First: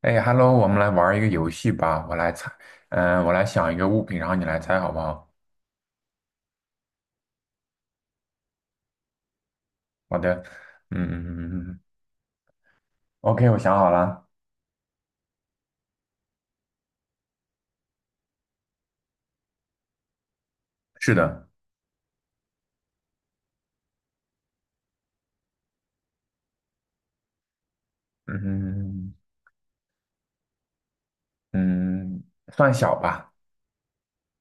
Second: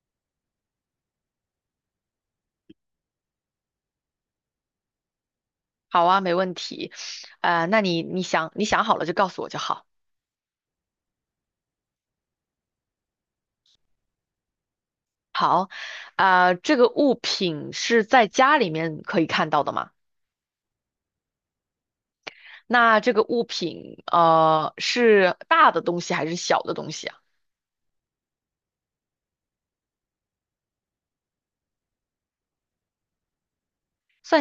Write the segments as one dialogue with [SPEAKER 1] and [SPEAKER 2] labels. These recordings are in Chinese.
[SPEAKER 1] 哎，Hello，我们来玩一个游戏吧。我来猜，我来想一个物品，然后你来猜，好不好？
[SPEAKER 2] 好啊，没问题。那你想好了就告诉我就好。
[SPEAKER 1] 好的，嗯，OK，嗯嗯嗯我想好了。
[SPEAKER 2] 这个物品是在家里面可以看到的吗？
[SPEAKER 1] 是的，
[SPEAKER 2] 那这个物品是大的东西还是小的东西啊？
[SPEAKER 1] 嗯嗯，算小吧，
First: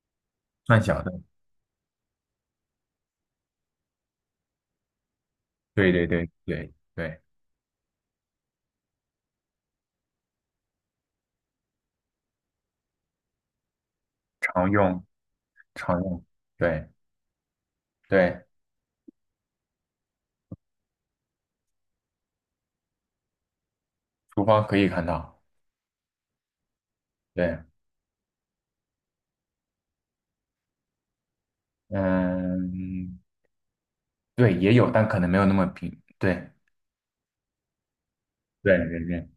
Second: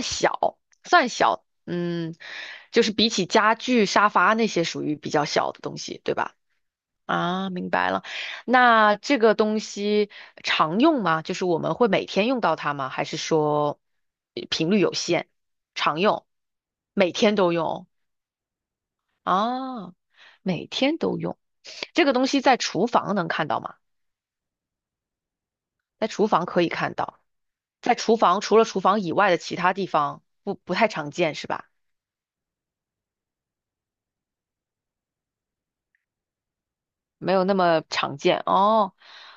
[SPEAKER 2] 小，
[SPEAKER 1] 算小
[SPEAKER 2] 算
[SPEAKER 1] 的。
[SPEAKER 2] 小。嗯，就是比起家具、沙发那些属于比较小的东
[SPEAKER 1] 对
[SPEAKER 2] 西，
[SPEAKER 1] 对
[SPEAKER 2] 对
[SPEAKER 1] 对
[SPEAKER 2] 吧？
[SPEAKER 1] 对对，
[SPEAKER 2] 啊，明白了。那这个东西常用吗？就是我们会每天用到它吗？还是说
[SPEAKER 1] 常
[SPEAKER 2] 频率有
[SPEAKER 1] 用
[SPEAKER 2] 限，
[SPEAKER 1] 常
[SPEAKER 2] 常
[SPEAKER 1] 用，
[SPEAKER 2] 用，
[SPEAKER 1] 对
[SPEAKER 2] 每天都用？
[SPEAKER 1] 对，
[SPEAKER 2] 啊，每天都用。这个东西在厨房能看到吗？
[SPEAKER 1] 厨房可以看到。
[SPEAKER 2] 在厨房可以看到，
[SPEAKER 1] 对，
[SPEAKER 2] 在厨房除了厨房以外的其他地方不太常见是吧？
[SPEAKER 1] 嗯，对，也有，但可能没有那么平。对
[SPEAKER 2] 没有那么常见
[SPEAKER 1] 对
[SPEAKER 2] 哦。
[SPEAKER 1] 对对，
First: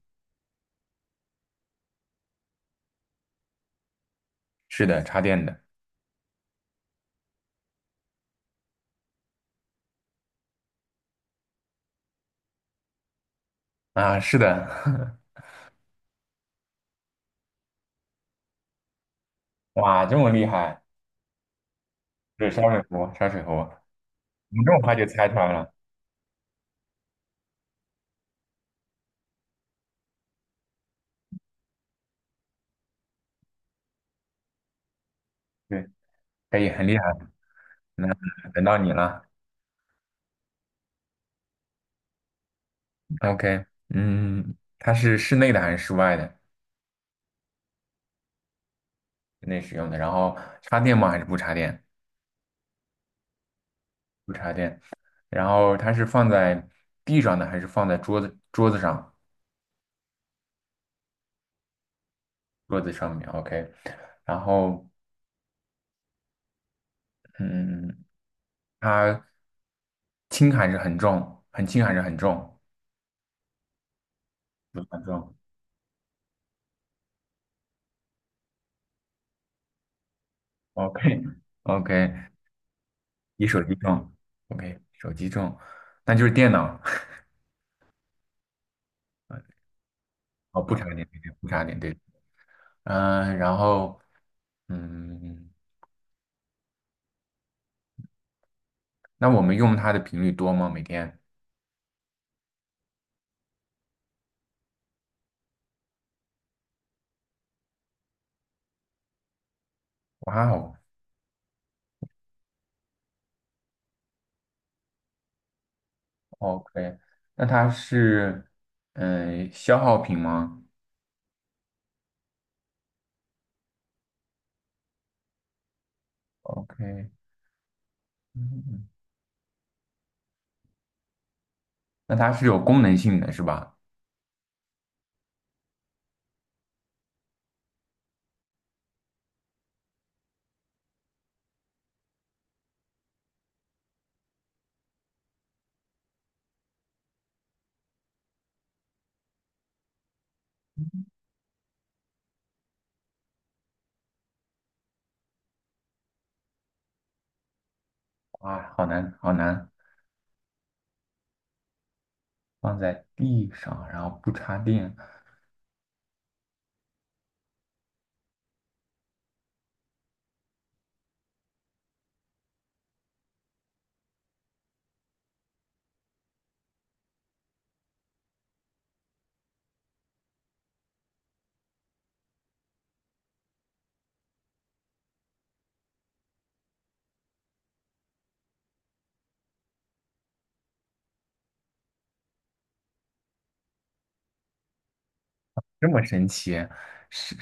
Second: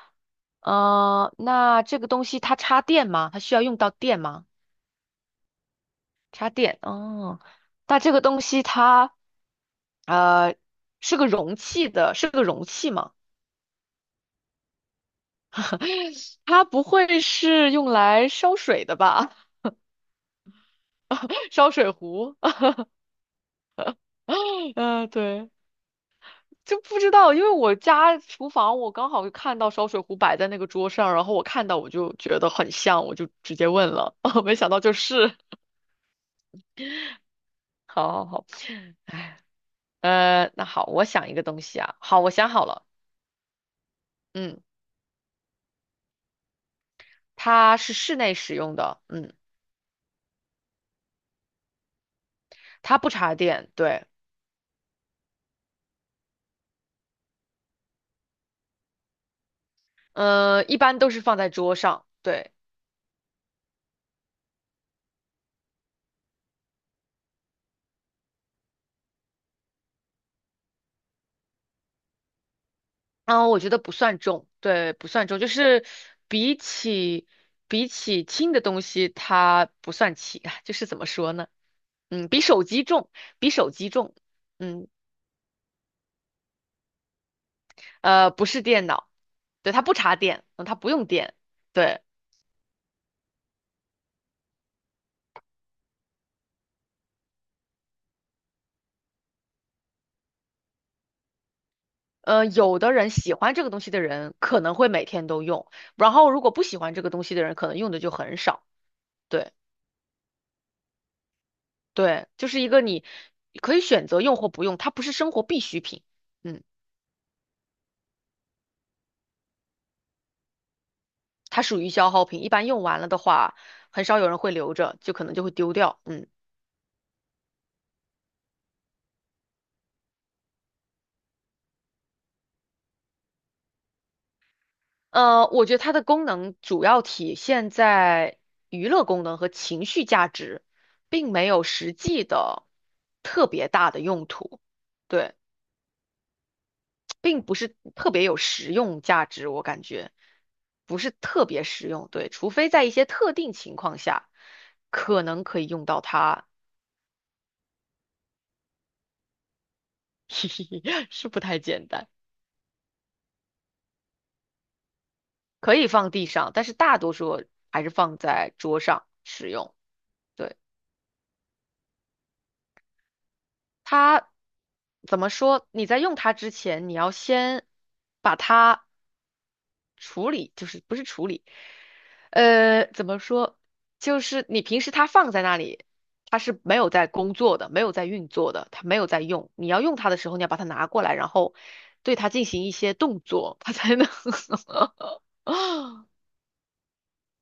[SPEAKER 2] 呃，那这个东西它插电吗？它需要用到电吗？
[SPEAKER 1] 是的，插电的
[SPEAKER 2] 插电哦，那这个东西它，呃，是个容器的，是个容器吗？
[SPEAKER 1] 啊，是的，
[SPEAKER 2] 它不会是用来烧水的吧？
[SPEAKER 1] 哇，这么厉害。
[SPEAKER 2] 烧水壶，
[SPEAKER 1] 对，烧水壶，烧水壶，你这 么快就
[SPEAKER 2] 嗯、
[SPEAKER 1] 猜出
[SPEAKER 2] 对，
[SPEAKER 1] 来了，
[SPEAKER 2] 就不知道，因为我家厨房我刚好看到烧水壶摆在那个桌上，然后我看到我就觉得很像，我就直接问了，没想到就是，
[SPEAKER 1] 对，可以，很厉害。那
[SPEAKER 2] 好好
[SPEAKER 1] 等到你
[SPEAKER 2] 好，
[SPEAKER 1] 了
[SPEAKER 2] 呃，那好，我想一个东西啊，好，我想好了，
[SPEAKER 1] ，OK，嗯，
[SPEAKER 2] 嗯，
[SPEAKER 1] 它是室内的还是室外的？
[SPEAKER 2] 它是室内使用的，嗯。
[SPEAKER 1] 室内使用的，然后插电吗？还是不插电？
[SPEAKER 2] 它不插电，对。
[SPEAKER 1] 不插电。然后它是放在地上的还是放在桌子上？
[SPEAKER 2] 呃，一般都是放在桌上，对。
[SPEAKER 1] 桌子上面，OK。然后，嗯，它轻还是很重？很轻还是很重？
[SPEAKER 2] 然后我觉得不算重，
[SPEAKER 1] 不
[SPEAKER 2] 对，
[SPEAKER 1] 很
[SPEAKER 2] 不算
[SPEAKER 1] 重
[SPEAKER 2] 重，就是比起比起轻的东西，它不算轻，就是怎么说呢？
[SPEAKER 1] ，OK，OK，
[SPEAKER 2] 嗯，比手机重，
[SPEAKER 1] 比
[SPEAKER 2] 比
[SPEAKER 1] 手
[SPEAKER 2] 手
[SPEAKER 1] 机
[SPEAKER 2] 机
[SPEAKER 1] 重
[SPEAKER 2] 重，
[SPEAKER 1] ，OK，
[SPEAKER 2] 嗯，
[SPEAKER 1] 手机重，那就是电脑。
[SPEAKER 2] 呃，不是电脑，对，它不插电，
[SPEAKER 1] 哦，
[SPEAKER 2] 嗯，
[SPEAKER 1] 不
[SPEAKER 2] 它
[SPEAKER 1] 插
[SPEAKER 2] 不
[SPEAKER 1] 电，
[SPEAKER 2] 用
[SPEAKER 1] 对对，
[SPEAKER 2] 电，
[SPEAKER 1] 不插电，对，
[SPEAKER 2] 对。
[SPEAKER 1] 然后，嗯，那我们用它的频率多吗？每天？
[SPEAKER 2] 呃，有的人喜欢这个东西的人可能会每天都用，然后如果不喜欢这个东西的人，可能用的就很少。对。
[SPEAKER 1] 哇哦
[SPEAKER 2] 对，就是一个你可以选择用或不用，它不是生活必需品，嗯，
[SPEAKER 1] ，OK，那它是，消耗品吗
[SPEAKER 2] 它属于消耗品，一般用完了的话，很少有人会留着，就可能就会丢掉，嗯，
[SPEAKER 1] ？OK，嗯，那它是有功能性的，是吧？
[SPEAKER 2] 呃，我觉得它的功能主要体现在娱乐功能和情绪价值，并没有实际的特别大的用途，对，并不是特别有实用价值，我感觉不是特别实用，对，除非在一些特定情况下，可能可以用到它。
[SPEAKER 1] 哇，好难，好难，
[SPEAKER 2] 是不太简单，
[SPEAKER 1] 放在地上，然后不插电，
[SPEAKER 2] 可以放地上，但是大多数还是放在桌上使用。对，它怎么说？你在用它之前，你要先把它处理，就是不是处理，呃，怎么说？就是你平时它放在那里，它是没有在工作的，没有在运作的，它没有在用。你要用它的时候，你要把它拿过来，然后对它进行一些动作，它才能
[SPEAKER 1] 这么神奇？是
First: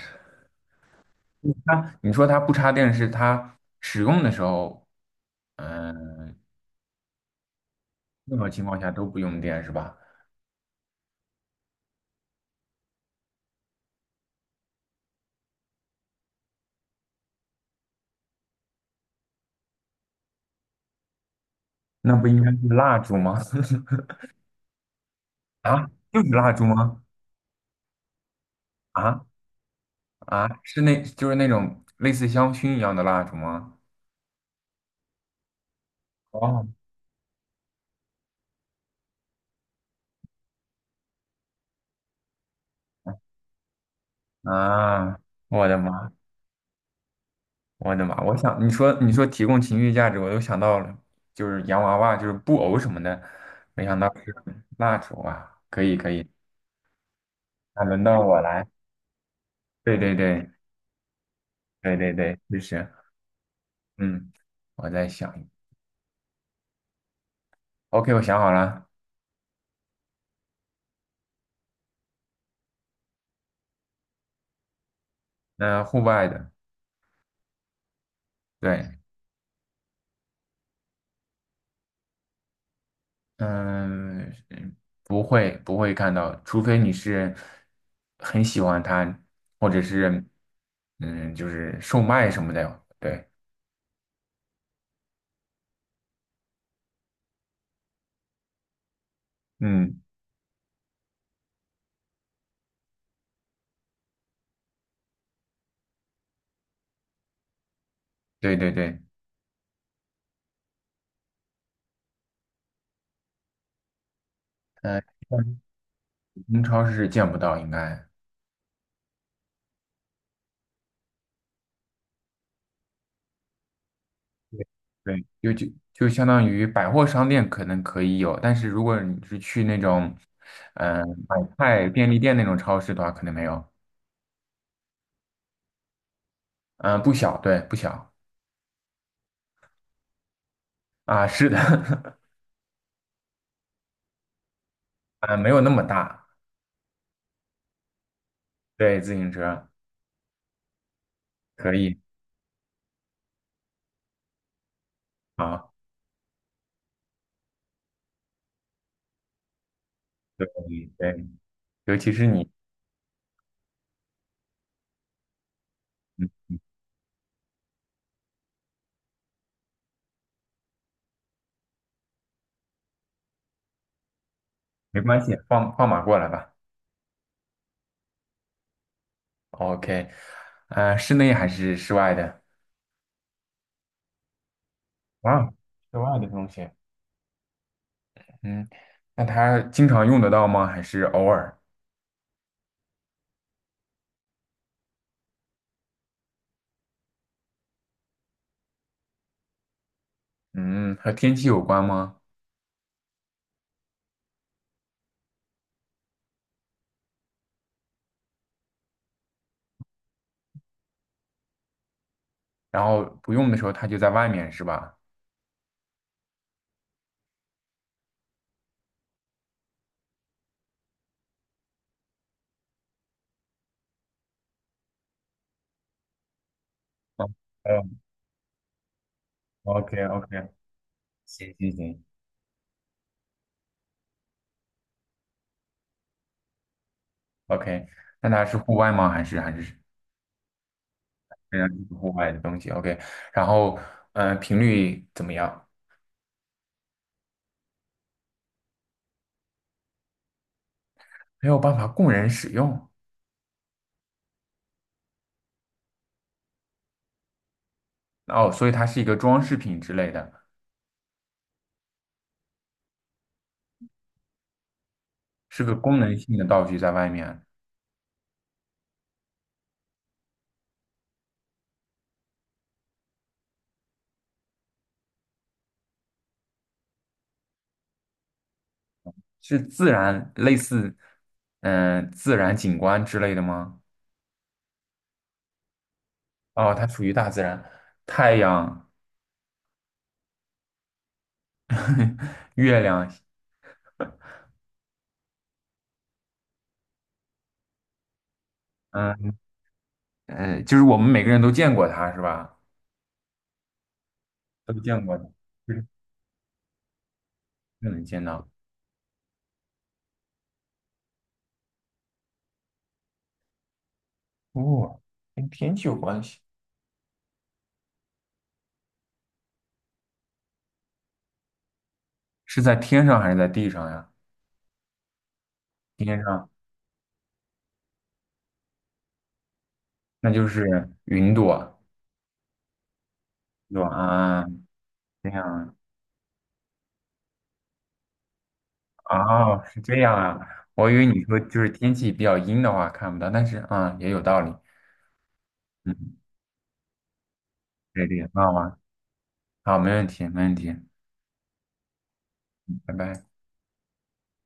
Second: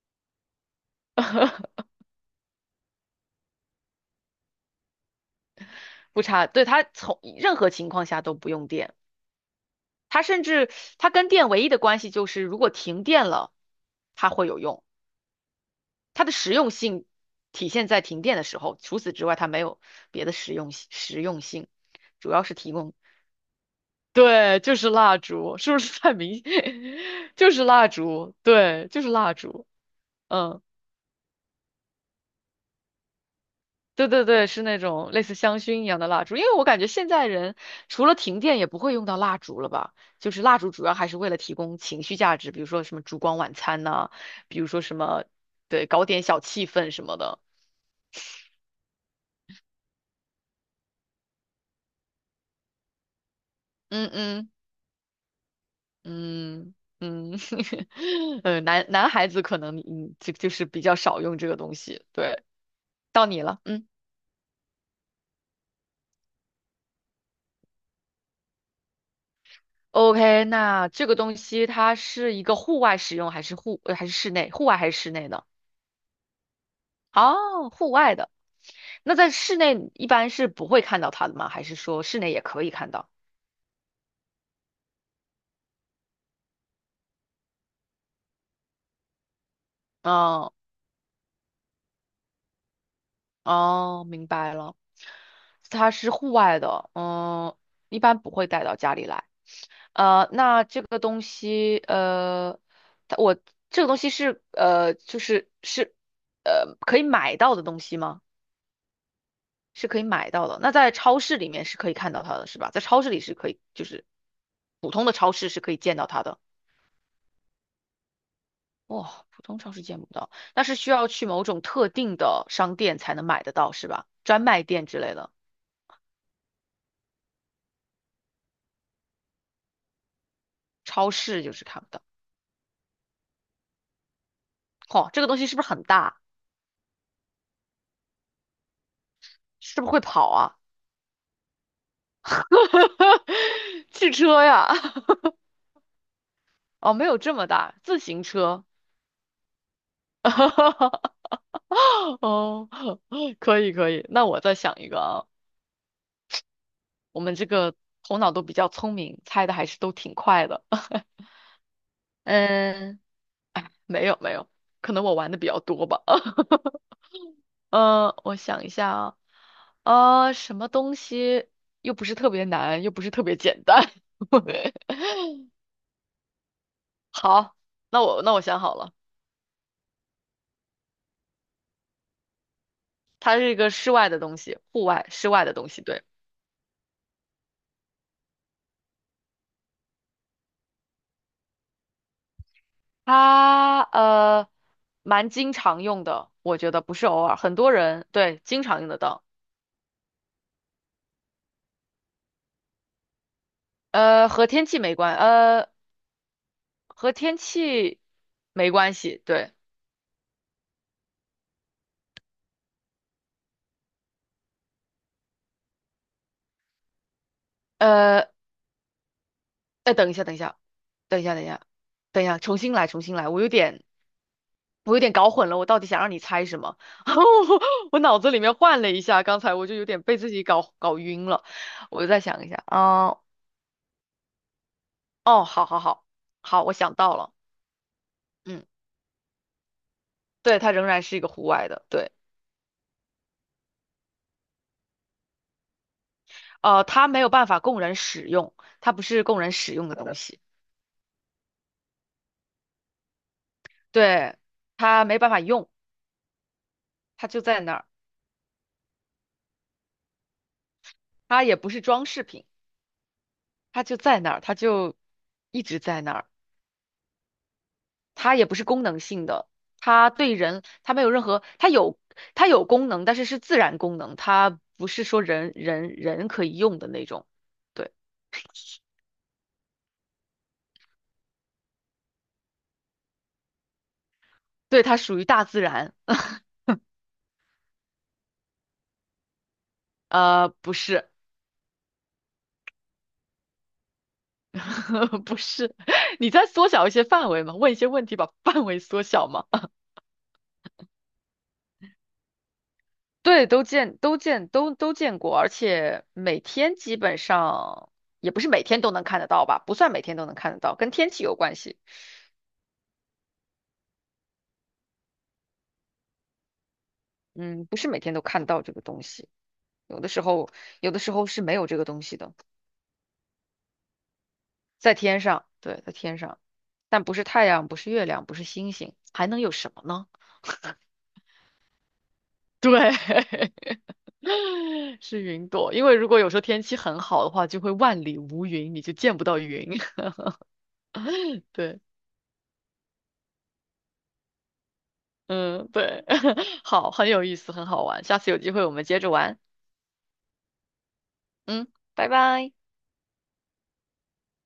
[SPEAKER 1] 嗯它？你说它不插电，是它使用的时候，
[SPEAKER 2] 不
[SPEAKER 1] 嗯、
[SPEAKER 2] 插，对，它从任何情况下都
[SPEAKER 1] 任何
[SPEAKER 2] 不
[SPEAKER 1] 情
[SPEAKER 2] 用
[SPEAKER 1] 况下
[SPEAKER 2] 电，
[SPEAKER 1] 都不用电，是吧？
[SPEAKER 2] 它甚至它跟电唯一的关系就是如果停电了，它会有用，它的实用性体现在停电的时候，除此之外它没有别的实用性，
[SPEAKER 1] 那不
[SPEAKER 2] 主
[SPEAKER 1] 应
[SPEAKER 2] 要
[SPEAKER 1] 该
[SPEAKER 2] 是
[SPEAKER 1] 是
[SPEAKER 2] 提供。
[SPEAKER 1] 蜡烛吗？
[SPEAKER 2] 对，就是蜡烛，是不
[SPEAKER 1] 啊，
[SPEAKER 2] 是太
[SPEAKER 1] 就是
[SPEAKER 2] 明
[SPEAKER 1] 蜡烛
[SPEAKER 2] 显？
[SPEAKER 1] 吗？
[SPEAKER 2] 就是蜡烛，对，就是
[SPEAKER 1] 啊
[SPEAKER 2] 蜡烛，
[SPEAKER 1] 啊，
[SPEAKER 2] 嗯。
[SPEAKER 1] 就是那种类似香薰一样的蜡烛吗？
[SPEAKER 2] 对对对，是那种类似香薰一样的蜡烛，因为
[SPEAKER 1] 哦，
[SPEAKER 2] 我感觉现在人除了停电也不会用到蜡烛了吧？就是蜡烛主要还是为了提供情绪价值，比如说什么烛光晚餐呐、比如说什
[SPEAKER 1] 啊，
[SPEAKER 2] 么，
[SPEAKER 1] 我的
[SPEAKER 2] 对，搞
[SPEAKER 1] 妈，
[SPEAKER 2] 点小气氛什么的。
[SPEAKER 1] 我的妈！我想你说提供情绪价值，我都想到了，就是洋娃娃，就是布偶什么的，没想
[SPEAKER 2] 嗯
[SPEAKER 1] 到是
[SPEAKER 2] 嗯
[SPEAKER 1] 蜡烛啊！可以可以，
[SPEAKER 2] 嗯嗯，
[SPEAKER 1] 那轮到我
[SPEAKER 2] 呃，
[SPEAKER 1] 来。
[SPEAKER 2] 男孩子可能
[SPEAKER 1] 对对
[SPEAKER 2] 就
[SPEAKER 1] 对
[SPEAKER 2] 是比较少用这个东
[SPEAKER 1] 对
[SPEAKER 2] 西。
[SPEAKER 1] 对对，
[SPEAKER 2] 对，
[SPEAKER 1] 就是，
[SPEAKER 2] 到你了，嗯
[SPEAKER 1] 嗯，我在想 o k 我想好了，
[SPEAKER 2] ，OK，那这个东西它是一个户外使用还是还是室内？户外还是室内的？
[SPEAKER 1] 那户外的，
[SPEAKER 2] 哦，户外的。
[SPEAKER 1] 对，
[SPEAKER 2] 那在室内一般是不会看到它的吗？还是说室内也可以看到？
[SPEAKER 1] 嗯，不会看到，除非你是很喜欢它，或者是，
[SPEAKER 2] 哦
[SPEAKER 1] 就是售卖什么的。对，
[SPEAKER 2] 哦，明白了，它是户外的，嗯，一般不会带到家里来。
[SPEAKER 1] 嗯，
[SPEAKER 2] 呃，那这个东西，呃，它我这个东西是可以买到的东西吗？
[SPEAKER 1] 对对对，
[SPEAKER 2] 是可以买到的。那在超市里面是可以看到它的，是吧？在超市里是可以，就是普
[SPEAKER 1] 呃，
[SPEAKER 2] 通的超市
[SPEAKER 1] 普
[SPEAKER 2] 是可以见到它的。
[SPEAKER 1] 通超市是见不到，应该
[SPEAKER 2] 哇，普通超市见不到，那是需要去某种特定的商店才能买得到，是吧？专卖
[SPEAKER 1] 对
[SPEAKER 2] 店之类
[SPEAKER 1] 对，
[SPEAKER 2] 的，
[SPEAKER 1] 就相当于百货商店可能可以有，但是如果你是去那种
[SPEAKER 2] 超市
[SPEAKER 1] 买
[SPEAKER 2] 就是看
[SPEAKER 1] 菜
[SPEAKER 2] 不到。
[SPEAKER 1] 便利店那种超市的话，可能没有。
[SPEAKER 2] 哦，这个东西是不是很大？
[SPEAKER 1] 嗯、不小，对，不小
[SPEAKER 2] 是不是会跑啊？
[SPEAKER 1] 啊，是的，
[SPEAKER 2] 汽车呀？
[SPEAKER 1] 啊，没有那么大。
[SPEAKER 2] 哦，没有这么大，自行车。
[SPEAKER 1] 对，自行车 可以，
[SPEAKER 2] 哦，可以可以，那我再想一个啊。
[SPEAKER 1] 好。
[SPEAKER 2] 我们这个头脑都比较聪明，猜的还是都挺
[SPEAKER 1] 对
[SPEAKER 2] 快的。
[SPEAKER 1] 对，尤其是你，
[SPEAKER 2] 嗯，哎，没有没有，可能我玩的比较多吧。
[SPEAKER 1] 嗯，
[SPEAKER 2] 呃，我想一下啊，呃，什么东西又不是特别难，又不是特别简单？
[SPEAKER 1] 没关系，放马过来吧。
[SPEAKER 2] 好，那我想好了，
[SPEAKER 1] OK，啊、室内还是室外的？
[SPEAKER 2] 它是一个室外的东西，户外室外
[SPEAKER 1] 啊，
[SPEAKER 2] 的东西，
[SPEAKER 1] 室
[SPEAKER 2] 对，
[SPEAKER 1] 外的东西，嗯，那它经常用得到吗？还是偶尔？
[SPEAKER 2] 它蛮经常用的，我觉得不是偶尔，很多人对经常用得到，
[SPEAKER 1] 嗯，和天气有关吗？
[SPEAKER 2] 呃，和天气没关，呃，和天气没关系，对，
[SPEAKER 1] 然后不用的时候它就在外面是吧？
[SPEAKER 2] 呃，哎，等一下，等一下，等一下，重新来，重新来，我有点。我有点搞混了，我到底想让你猜什么？
[SPEAKER 1] 嗯
[SPEAKER 2] 我
[SPEAKER 1] 嗯
[SPEAKER 2] 我脑子里面换了一下，刚才我就有
[SPEAKER 1] ，OK
[SPEAKER 2] 点被自己
[SPEAKER 1] OK，
[SPEAKER 2] 搞晕了，
[SPEAKER 1] 行行
[SPEAKER 2] 我
[SPEAKER 1] 行
[SPEAKER 2] 就再想一下，哦，好好好，好，我想到了，
[SPEAKER 1] ，OK，那它是
[SPEAKER 2] 嗯，
[SPEAKER 1] 户外吗？还是
[SPEAKER 2] 对，它仍然是一个户
[SPEAKER 1] 仍然
[SPEAKER 2] 外的，
[SPEAKER 1] 是
[SPEAKER 2] 对，
[SPEAKER 1] 户外的东西？OK，然后频率怎么样？
[SPEAKER 2] 呃，它没有办法供人使用，它不是供人使用的东西，
[SPEAKER 1] 没有办法供人使用。
[SPEAKER 2] 对，它没办法用，它就在那儿，
[SPEAKER 1] 哦，所以它是一个装饰品之类的，
[SPEAKER 2] 它也不是装饰品，它就在那儿，它就
[SPEAKER 1] 是
[SPEAKER 2] 一
[SPEAKER 1] 个
[SPEAKER 2] 直
[SPEAKER 1] 功
[SPEAKER 2] 在那
[SPEAKER 1] 能
[SPEAKER 2] 儿。
[SPEAKER 1] 性的道具在外面，
[SPEAKER 2] 它也不是功能性的，它对人，它没有任何，它有功能，但是是自然功能，它不是说人可以用的那种。对，
[SPEAKER 1] 是自然类似，自然景观之类的吗？
[SPEAKER 2] 对，它属于大自然。
[SPEAKER 1] 哦，它属于大自然，太阳、
[SPEAKER 2] 呃，不是，
[SPEAKER 1] 月亮，
[SPEAKER 2] 不是，你在缩小一些范围嘛，问一些问题，把范围缩小
[SPEAKER 1] 嗯
[SPEAKER 2] 嘛，
[SPEAKER 1] 就是我们每个人都见过它是吧？
[SPEAKER 2] 对，
[SPEAKER 1] 都
[SPEAKER 2] 都
[SPEAKER 1] 见过
[SPEAKER 2] 见
[SPEAKER 1] 的，
[SPEAKER 2] 过，而
[SPEAKER 1] 就是
[SPEAKER 2] 且每天基本
[SPEAKER 1] 就
[SPEAKER 2] 上
[SPEAKER 1] 能见
[SPEAKER 2] 也不
[SPEAKER 1] 到。
[SPEAKER 2] 是每天都能看得到吧，不算每天都能看得到，跟天气有关系。
[SPEAKER 1] 哦，跟天气有关系，
[SPEAKER 2] 嗯，不是每天都看到这个东西。有的时候，有的时候是没有这个东西的，
[SPEAKER 1] 是在天上还是在地上呀？
[SPEAKER 2] 在天上，对，在
[SPEAKER 1] 天
[SPEAKER 2] 天上，
[SPEAKER 1] 上，
[SPEAKER 2] 但不是太阳，不是月亮，不是星星，还能有什么呢？
[SPEAKER 1] 那就是云朵，
[SPEAKER 2] 对，
[SPEAKER 1] 对吧？啊，
[SPEAKER 2] 是
[SPEAKER 1] 这
[SPEAKER 2] 云朵。
[SPEAKER 1] 样。
[SPEAKER 2] 因为如果有时候天气很好的话，就会万里无云，你就见不到
[SPEAKER 1] 哦，
[SPEAKER 2] 云。
[SPEAKER 1] 是这样啊，我以为你说 就是
[SPEAKER 2] 对，
[SPEAKER 1] 天气比较阴的话看不到，但是啊，也有道理。
[SPEAKER 2] 嗯，
[SPEAKER 1] 嗯，
[SPEAKER 2] 对，好，很有意思，很好玩。
[SPEAKER 1] 对
[SPEAKER 2] 下
[SPEAKER 1] 对，很
[SPEAKER 2] 次有
[SPEAKER 1] 好
[SPEAKER 2] 机会我
[SPEAKER 1] 玩。
[SPEAKER 2] 们接着玩。
[SPEAKER 1] 好，没问题，没问题，
[SPEAKER 2] 嗯，拜拜。
[SPEAKER 1] 拜拜。